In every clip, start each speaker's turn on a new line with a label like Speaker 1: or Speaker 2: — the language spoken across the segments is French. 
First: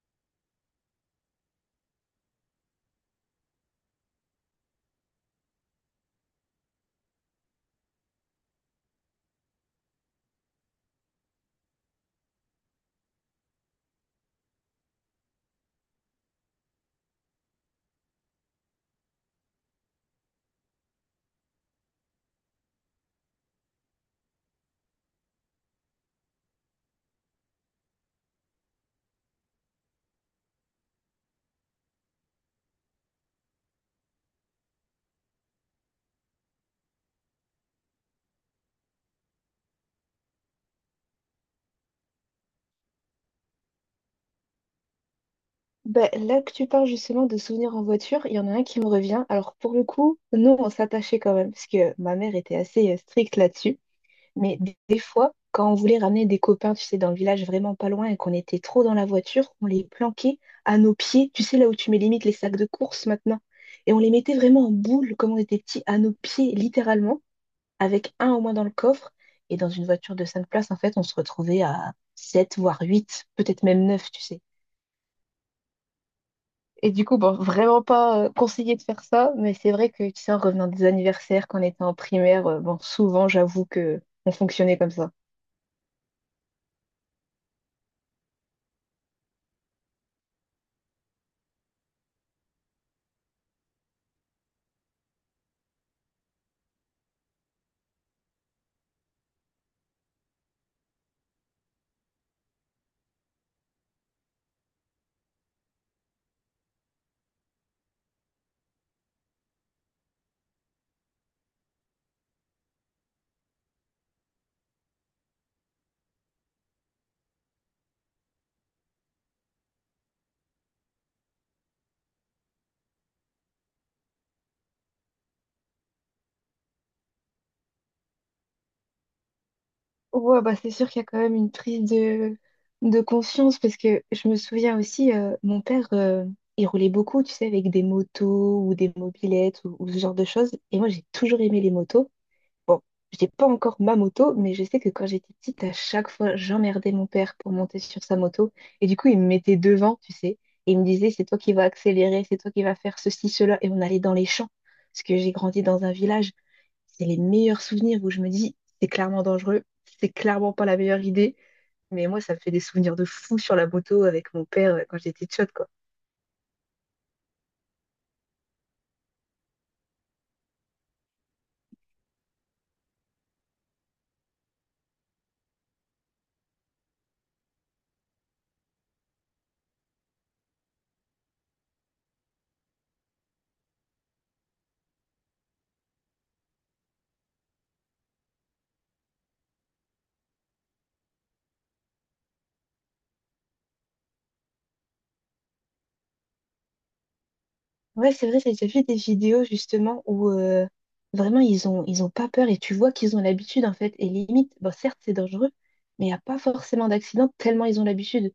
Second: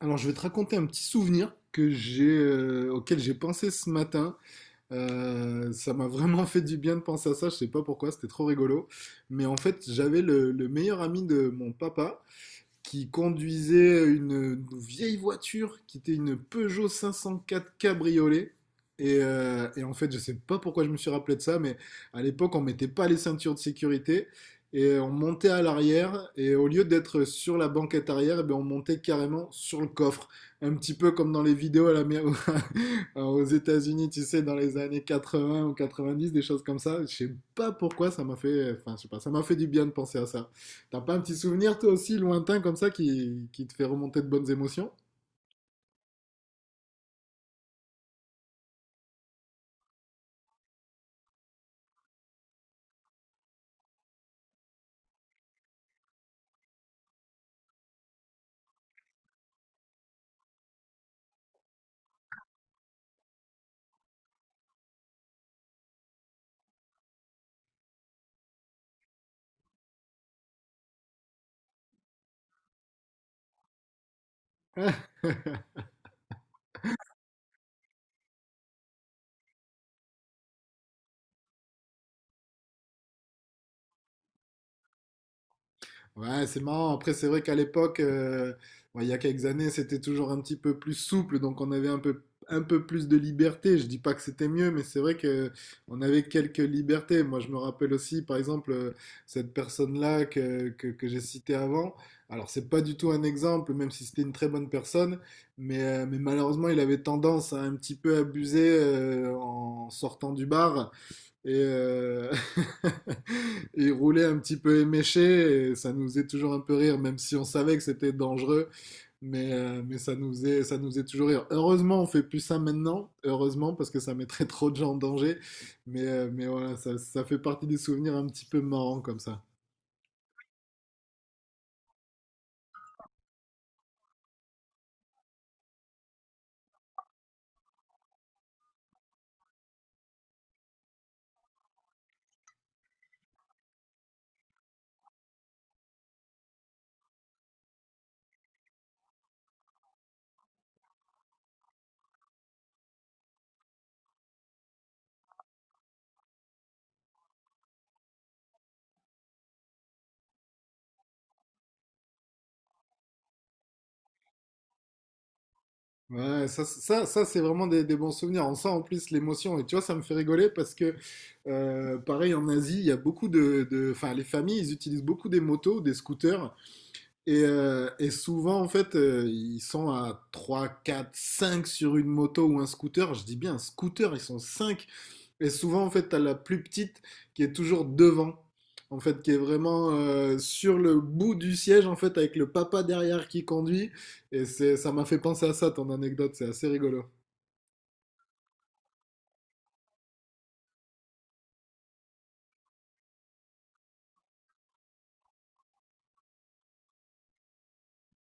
Speaker 1: Alors, je vais te raconter un petit souvenir que j'ai, auquel j'ai pensé ce matin. Ça m'a vraiment fait du bien de penser à ça. Je sais pas pourquoi, c'était trop rigolo. Mais en fait, j'avais le meilleur ami de mon papa qui conduisait une vieille voiture qui était une Peugeot 504 cabriolet. Et en fait, je sais pas pourquoi je me suis rappelé de ça, mais à l'époque, on mettait pas les ceintures de sécurité et on montait à l'arrière et au lieu d'être sur la banquette arrière, eh ben, on montait carrément sur le coffre, un petit peu comme dans les vidéos à la aux États-Unis, tu sais, dans les années 80 ou 90, des choses comme ça. Je sais pas pourquoi ça m'a fait, enfin, je sais pas, ça m'a fait du bien de penser à ça. T'as pas un petit souvenir, toi aussi, lointain comme ça, qui te fait remonter de bonnes émotions?
Speaker 2: Bah, là que tu parles justement de souvenirs en voiture, il y en a un qui me revient. Alors pour le coup, nous, on s'attachait quand même, parce que ma mère était assez stricte là-dessus. Mais des fois, quand on voulait ramener des copains, tu sais, dans le village vraiment pas loin et qu'on était trop dans la voiture, on les planquait à nos pieds, tu sais, là où tu mets limite les sacs de course maintenant. Et on les mettait vraiment en boule, comme on était petits, à nos pieds, littéralement, avec un au moins dans le coffre. Et dans une voiture de 5 places, en fait, on se retrouvait à 7, voire 8, peut-être même 9, tu sais. Et du coup, bon, vraiment pas conseillé de faire ça, mais c'est vrai que, tu sais, en revenant des anniversaires, quand on était en primaire, bon, souvent, j'avoue que on fonctionnait comme ça.
Speaker 1: Ouais, c'est marrant. Après, c'est vrai qu'à l'époque, ouais, il y a quelques années, c'était toujours un petit peu plus souple, donc on avait un peu plus de liberté. Je dis pas que c'était mieux, mais c'est vrai que on avait quelques libertés. Moi, je me rappelle aussi, par exemple, cette personne-là que j'ai citée avant. Alors, c'est pas du tout un exemple, même si c'était une très bonne personne, mais malheureusement, il avait tendance à un petit peu abuser en sortant du bar et il roulait un petit peu éméché et ça nous faisait toujours un peu rire, même si on savait que c'était dangereux, mais ça nous faisait toujours rire. Heureusement, on fait plus ça maintenant, heureusement, parce que ça mettrait trop de gens en danger, mais voilà, ça fait partie des souvenirs un petit peu marrants comme ça.
Speaker 2: Ouais, bah c'est sûr qu'il y a quand même une prise de conscience, parce que je me souviens aussi, mon père, il roulait beaucoup, tu sais, avec des motos ou des mobilettes ou ce genre de choses. Et moi, j'ai toujours aimé les motos. Bon, j'ai pas encore ma moto, mais je sais que quand j'étais petite, à chaque fois, j'emmerdais mon père pour monter sur sa moto. Et du coup, il me mettait devant, tu sais. Et il me disait, c'est toi qui vas accélérer, c'est toi qui vas faire ceci, cela. Et on allait dans les champs. Parce que j'ai grandi dans un village. C'est les meilleurs souvenirs où je me dis, c'est clairement dangereux, c'est clairement pas la meilleure idée. Mais moi, ça me fait des souvenirs de fou sur la moto avec mon père quand j'étais tchotte, quoi.
Speaker 1: Ouais, ça c'est vraiment des bons souvenirs. On sent en plus l'émotion. Et tu vois, ça me fait rigoler parce que, pareil, en Asie, il y a beaucoup enfin, les familles, ils utilisent beaucoup des motos, des scooters. Et souvent, en fait, ils sont à 3, 4, 5 sur une moto ou un scooter. Je dis bien un scooter, ils sont 5. Et souvent, en fait, t'as la plus petite qui est toujours devant. En fait, qui est vraiment sur le bout du siège, en fait, avec le papa derrière qui conduit. Et c'est, ça m'a fait penser à ça, ton anecdote. C'est assez rigolo.
Speaker 2: Ouais, c'est vrai, j'ai déjà vu des vidéos justement où vraiment ils ont pas peur et tu vois qu'ils ont l'habitude en fait. Et limite, bon certes c'est dangereux, mais il n'y a pas forcément d'accident tellement ils ont l'habitude.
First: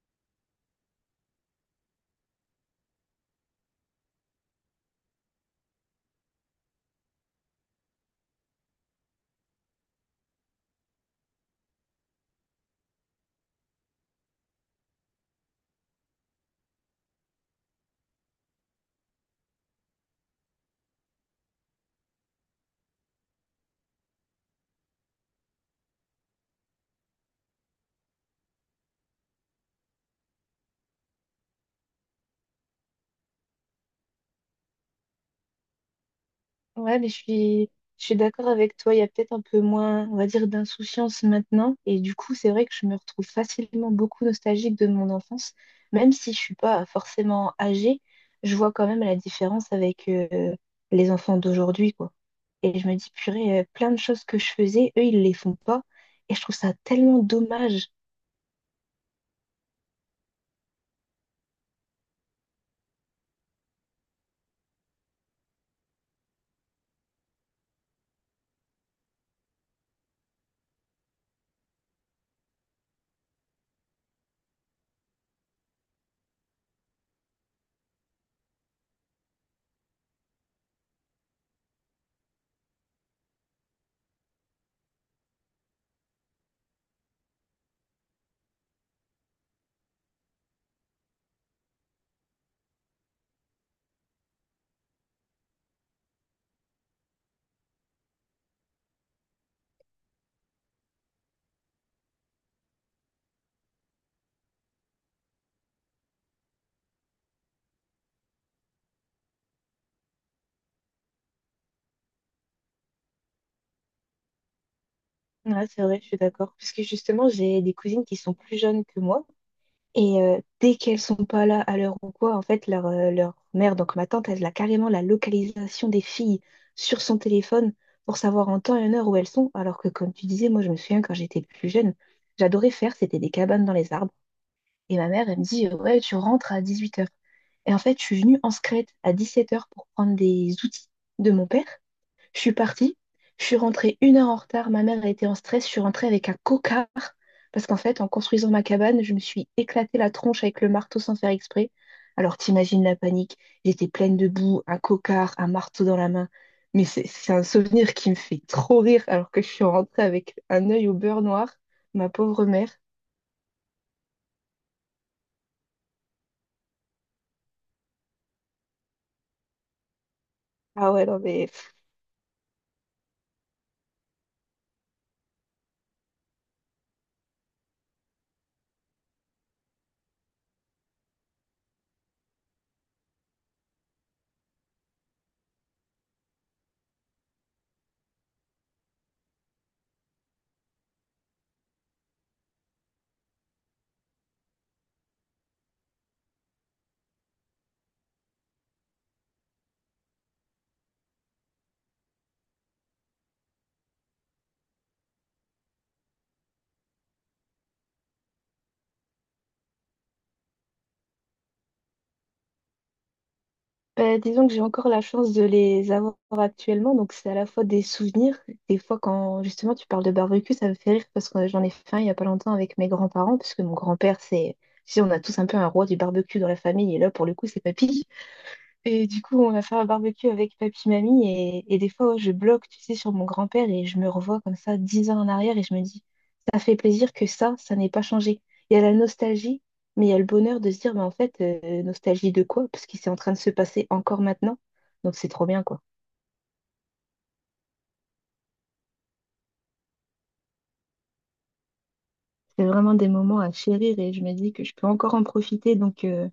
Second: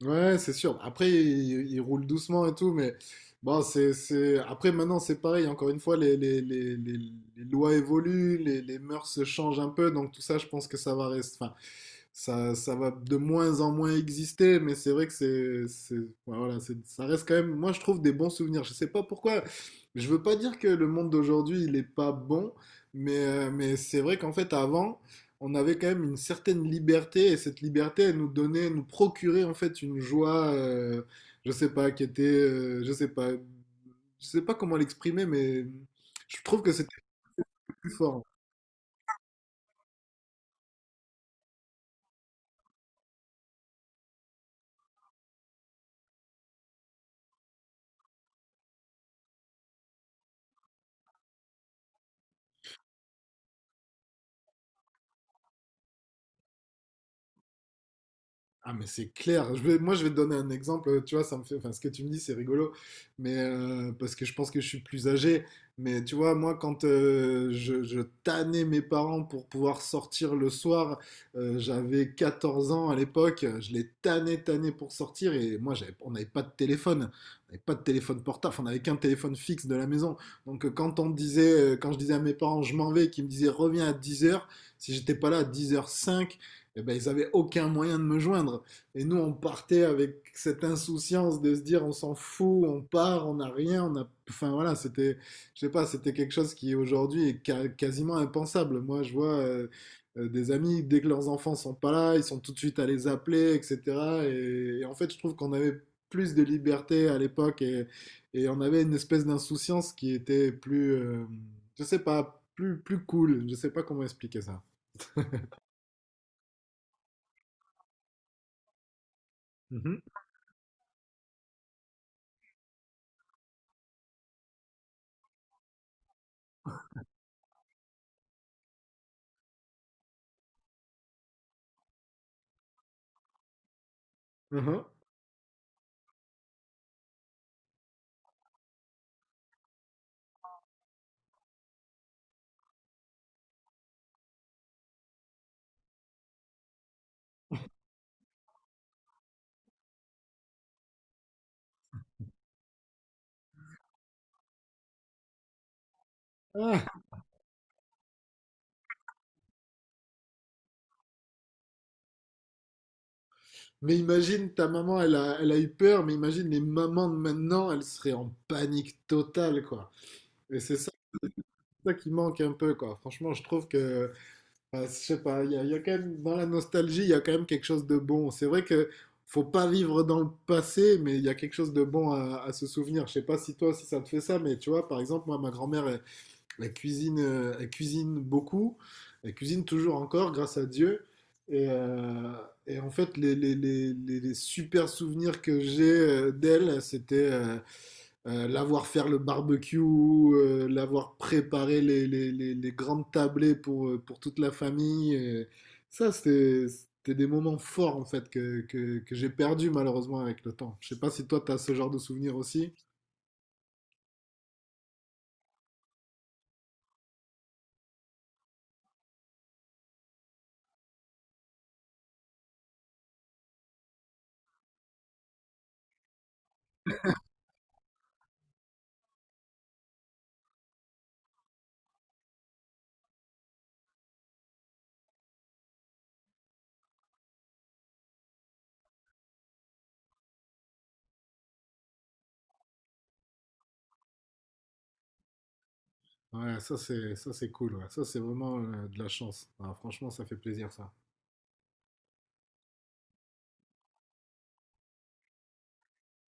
Speaker 1: Ouais, c'est sûr. Après, il roule doucement et tout, mais bon, c'est… Après, maintenant, c'est pareil. Encore une fois, les lois évoluent, les mœurs se changent un peu, donc tout ça, je pense que ça va rester. Enfin, ça va de moins en moins exister, mais c'est vrai que ouais, voilà, c'est, ça reste quand même, moi je trouve des bons souvenirs. Je sais pas pourquoi, je veux pas dire que le monde d'aujourd'hui il est pas bon, mais c'est vrai qu'en fait avant, on avait quand même une certaine liberté et cette liberté, elle nous donnait, nous procurait en fait une joie, je sais pas, je sais pas, je sais pas comment l'exprimer, mais je trouve que c'était
Speaker 2: Ouais, mais je suis,
Speaker 1: plus
Speaker 2: je suis
Speaker 1: fort.
Speaker 2: d'accord avec toi. Il y a peut-être un peu moins, on va dire, d'insouciance maintenant. Et du coup, c'est vrai que je me retrouve facilement beaucoup nostalgique de mon enfance. Même si je suis pas forcément âgée, je vois quand même la différence avec les enfants d'aujourd'hui, quoi. Et je me dis, purée, plein de choses que je faisais, eux, ils les font pas. Et je trouve ça tellement dommage.
Speaker 1: Ah mais c'est clair. Moi je vais te donner un exemple. Tu vois, ça me fait. Enfin, ce que tu me dis, c'est rigolo, mais parce que je pense que je suis plus âgé. Mais tu vois, moi quand je tannais mes parents pour pouvoir sortir le soir, j'avais 14 ans à l'époque. Je les tannais pour sortir. Et moi, on n'avait pas de téléphone. On n'avait pas de téléphone portable. On n'avait qu'un téléphone fixe de la maison. Donc quand on disait, quand je disais à mes parents, je m'en vais, et qu'ils me disaient reviens à 10 heures. Si j'étais pas là à 10h05, eh ben, ils avaient aucun moyen de me joindre. Et nous, on partait avec cette insouciance de se dire, on s'en fout, on part, on n'a rien, enfin voilà, c'était, je sais pas, c'était quelque chose qui aujourd'hui est quasiment impensable. Moi, je vois des amis, dès que leurs enfants sont pas là, ils sont tout de suite à les appeler, etc. Et en fait, je trouve qu'on avait plus de liberté à l'époque et on avait une espèce d'insouciance qui était plus, je sais pas, plus cool. Je sais pas comment expliquer ça.
Speaker 2: Ouais, c'est vrai, je suis d'accord. Parce que justement, j'ai des cousines qui sont plus jeunes que moi.
Speaker 1: Mhm.
Speaker 2: Et dès qu'elles sont pas là à l'heure ou quoi, en fait, leur mère, donc ma tante, elle a carrément la localisation des filles sur son téléphone pour savoir en temps et en heure où elles sont. Alors que, comme tu disais, moi, je me souviens quand j'étais plus jeune, j'adorais faire, c'était des cabanes dans les arbres.
Speaker 1: Mhm.
Speaker 2: Et ma mère, elle me dit, ouais, tu rentres à 18 heures. Et en fait, je suis venue en secrète à 17 heures pour prendre des outils de mon père. Je suis partie, je suis rentrée une heure en retard, ma mère a été en stress, je suis rentrée avec un cocard parce qu'en fait, en construisant ma cabane, je me suis éclatée la tronche avec le marteau sans faire exprès. Alors t'imagines la panique, j'étais pleine de boue, un cocard, un marteau dans la main. Mais
Speaker 1: Ah.
Speaker 2: c'est un souvenir qui me fait trop rire alors que je suis rentrée avec un œil au beurre noir, ma pauvre mère.
Speaker 1: Mais imagine, ta maman, elle a eu peur, mais imagine les mamans de maintenant, elles seraient en panique totale, quoi. Et c'est ça,
Speaker 2: Ah ouais, non mais
Speaker 1: ça qui manque un peu, quoi. Franchement, je trouve que, enfin, je sais pas, il y a quand même, dans la nostalgie, il y a quand même quelque chose de bon. C'est vrai que faut pas vivre dans le passé, mais il y a quelque chose de à se souvenir. Je sais pas si toi, si ça te fait ça, mais tu vois, par exemple, moi, ma grand-mère, elle, elle cuisine beaucoup, elle cuisine toujours encore, grâce à Dieu. Et, euh, et en fait, les super souvenirs que j'ai d'elle, c'était l'avoir faire le barbecue, l'avoir préparé les grandes tablées pour toute la famille. Ça, c'était des moments forts en fait que j'ai perdu malheureusement avec le temps. Je sais pas si toi, tu as ce genre de souvenirs aussi.
Speaker 2: ben, disons que j'ai encore la chance de les avoir actuellement, donc c'est à la fois des souvenirs. Des fois, quand justement tu parles de barbecue, ça me fait rire parce que j'en ai fait un il n'y a pas longtemps avec mes grands-parents, parce que mon grand-père, c'est, tu sais, on a tous un peu un roi du barbecue dans la famille, et là, pour le coup, c'est papy. Et du coup, on a fait un barbecue avec papy, mamie, et des fois, ouais, je bloque, tu sais, sur mon grand-père et je me revois comme ça, 10 ans en arrière, et je me dis, ça fait plaisir que ça n'ait pas changé. Il y a la nostalgie, mais il y a le bonheur de se dire, mais en fait, nostalgie de quoi? Parce qu'il c'est en train de se passer encore maintenant. Donc, c'est trop bien, quoi.
Speaker 1: Ouais, ça c'est cool. Ouais. Ça c'est vraiment de la chance. Ah, franchement, ça fait plaisir ça.
Speaker 2: C'est vraiment des moments à chérir et je me dis que je peux encore en profiter,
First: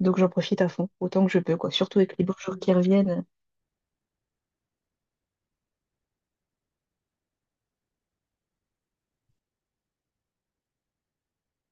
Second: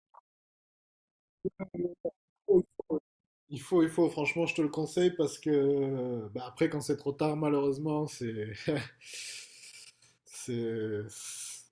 Speaker 2: donc j'en profite à fond, autant que je peux, quoi. Surtout avec les beaux jours qui reviennent.
Speaker 1: Il faut, franchement, je te le conseille parce que bah, après, quand c'est trop tard, malheureusement, c'est, c'est,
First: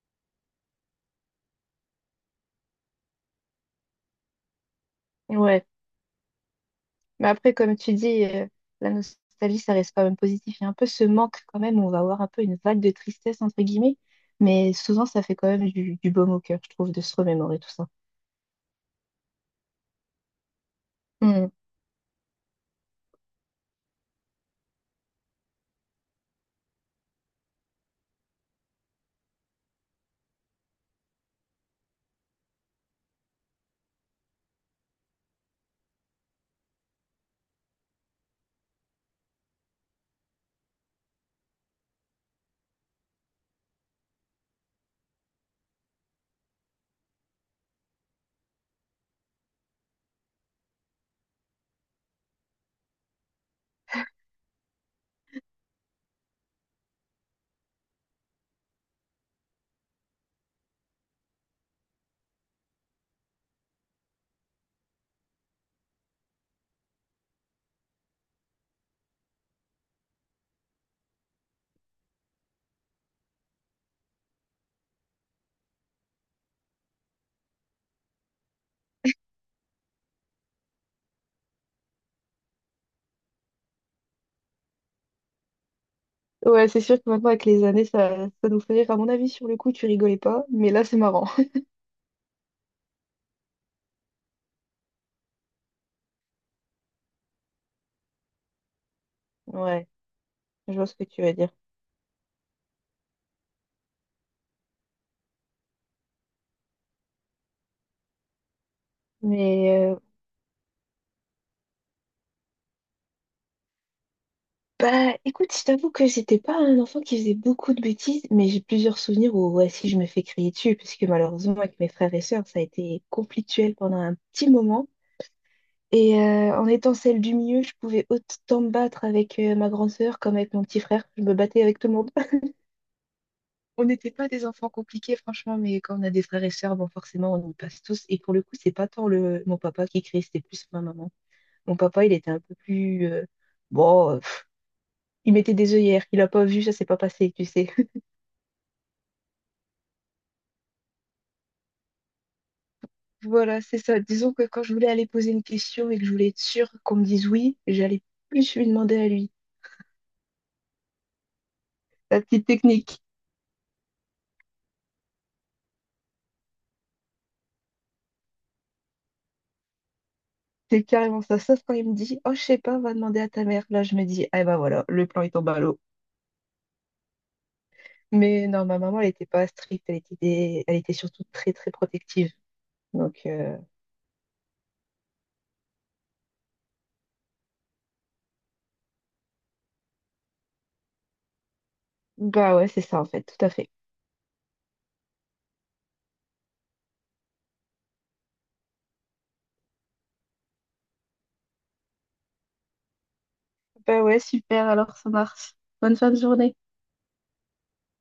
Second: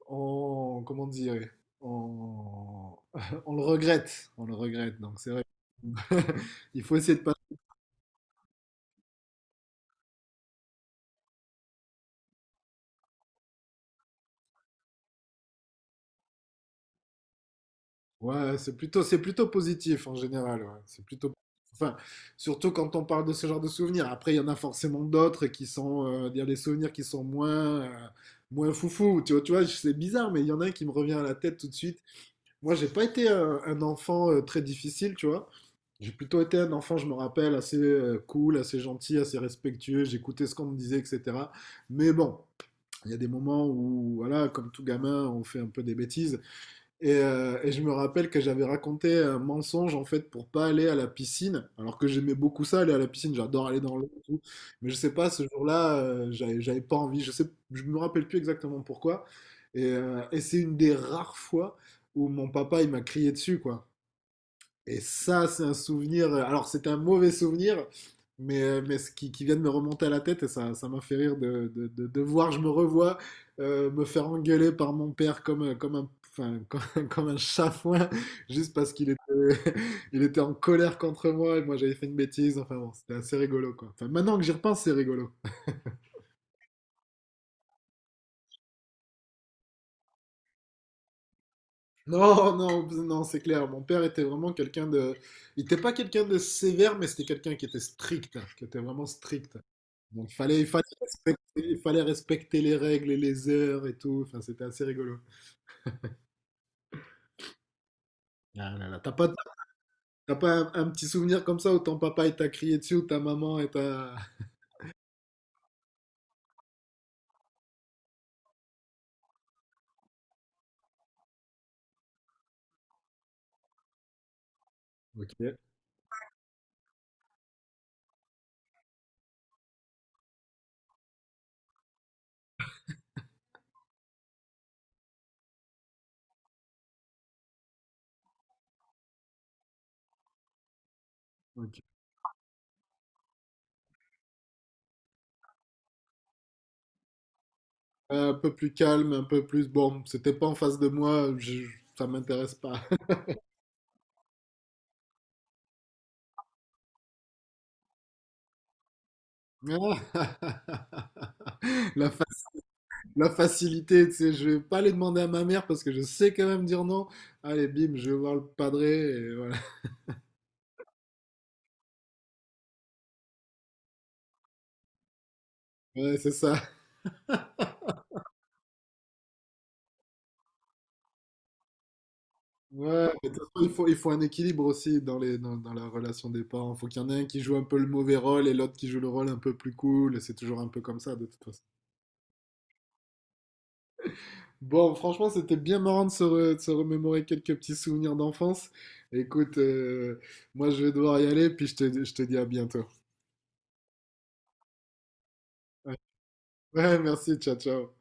Speaker 1: on, comment dire, on, on le on le regrette. Donc c'est vrai,
Speaker 2: Ouais.
Speaker 1: il faut essayer de
Speaker 2: Mais
Speaker 1: pas.
Speaker 2: après, comme tu dis, la nostalgie, ça reste quand même positif. Il y a un peu ce manque quand même, où on va avoir un peu une vague de tristesse, entre guillemets, mais souvent, ça fait quand même du baume au cœur, je trouve, de se remémorer tout ça.
Speaker 1: Ouais, c'est plutôt positif en général. Ouais. C'est plutôt,
Speaker 2: Hmm.
Speaker 1: enfin, surtout quand on parle de ce genre de souvenirs. Après, il y en a forcément d'autres qui sont, il y a des souvenirs qui sont moins, moins foufou. Tu vois, c'est bizarre, mais il y en a un qui me revient à la tête tout de suite. Moi, j'ai pas été un enfant très difficile, tu vois. J'ai plutôt été un enfant, je me rappelle, assez cool, assez gentil, assez respectueux. J'écoutais ce qu'on me disait, etc. Mais bon, il y a des moments où, voilà, comme tout gamin, on fait un peu des bêtises. Et je me rappelle que j'avais raconté un mensonge en fait pour pas aller à la piscine, alors que j'aimais beaucoup ça, aller à la piscine, j'adore aller dans l'eau et tout. Mais je sais pas, ce jour-là, j'avais pas envie, je sais, je me rappelle plus exactement pourquoi. Et c'est une des rares fois où mon papa il m'a crié dessus, quoi. Et ça, c'est un souvenir. Alors, c'était un mauvais souvenir, mais ce qui vient de me remonter à la tête, et ça m'a fait rire de voir, je me revois me faire engueuler par mon père comme, comme un, enfin, comme, comme un chafouin, juste parce qu'il était, il était en colère contre moi et moi j'avais fait une bêtise. Enfin bon, c'était assez rigolo quoi. Enfin, maintenant que j'y repense, c'est rigolo.
Speaker 2: Ouais, c'est sûr que maintenant, avec les années, ça nous fait rire. À mon avis, sur le coup, tu rigolais pas, mais là, c'est marrant.
Speaker 1: Non, non, non, c'est clair. Mon père était vraiment quelqu'un de. Il n'était pas quelqu'un de sévère, mais c'était quelqu'un qui était strict, qui était vraiment strict.
Speaker 2: Ouais,
Speaker 1: Donc
Speaker 2: je vois ce que tu veux dire.
Speaker 1: il fallait respecter les règles et les heures et tout. Enfin, c'était assez rigolo. Ah là là,
Speaker 2: Mais
Speaker 1: t'as pas un petit souvenir comme ça où ton papa il t'a crié dessus ou ta maman et t'a…
Speaker 2: bah, écoute, je t'avoue que j'étais pas un enfant qui faisait beaucoup de bêtises, mais j'ai plusieurs souvenirs où, ouais, si je me fais crier dessus, parce que malheureusement, avec mes frères et sœurs, ça a été conflictuel pendant un petit moment.
Speaker 1: Ok,
Speaker 2: Et en étant celle du milieu, je pouvais autant me battre avec ma grande sœur comme avec mon petit frère. Je me battais avec tout le monde. On n'était pas des enfants compliqués, franchement, mais quand on a des frères et sœurs, bon, forcément, on y passe tous. Et pour le coup, c'est pas tant le mon papa qui criait, c'était plus ma maman. Mon
Speaker 1: ok.
Speaker 2: papa, il était un peu plus bon, euh, pff, il mettait des œillères. Il a pas vu, ça s'est pas passé, tu sais.
Speaker 1: Un peu plus calme, un peu plus… Bon, c'était pas en face de ça m'intéresse pas.
Speaker 2: Voilà, c'est ça. Disons que quand je voulais aller poser une question et que je voulais être sûre qu'on me dise oui, j'allais plus lui demander à lui.
Speaker 1: La,
Speaker 2: La
Speaker 1: fa-
Speaker 2: petite technique.
Speaker 1: la facilité, tu sais, je vais pas les demander à ma mère parce que je sais quand même dire non. Allez, bim, je vais voir le padré et voilà.
Speaker 2: C'est carrément ça. Sauf quand il me dit, oh, je sais pas, va demander à ta mère. Là, je me dis, ah ben voilà, le plan il tombe à l'eau.
Speaker 1: Ouais, c'est ça.
Speaker 2: Mais non, ma maman, elle était pas stricte, elle était surtout très, très protective.
Speaker 1: Ouais,
Speaker 2: Donc,
Speaker 1: mais de toute façon, il faut un équilibre aussi dans dans la relation des parents. Il faut qu'il y en ait un qui joue un peu le mauvais rôle et l'autre qui joue le rôle un peu plus cool. Et c'est toujours un peu comme ça, de toute façon.
Speaker 2: bah ouais, c'est ça en fait, tout à fait.
Speaker 1: Bon, franchement, c'était bien marrant de de se remémorer quelques petits souvenirs d'enfance. Écoute, moi, je vais devoir y aller, puis je je te dis à bientôt.
Speaker 2: Bah ouais, super, alors ça marche. Bonne fin de journée.
Speaker 1: Ouais, merci, ciao, ciao.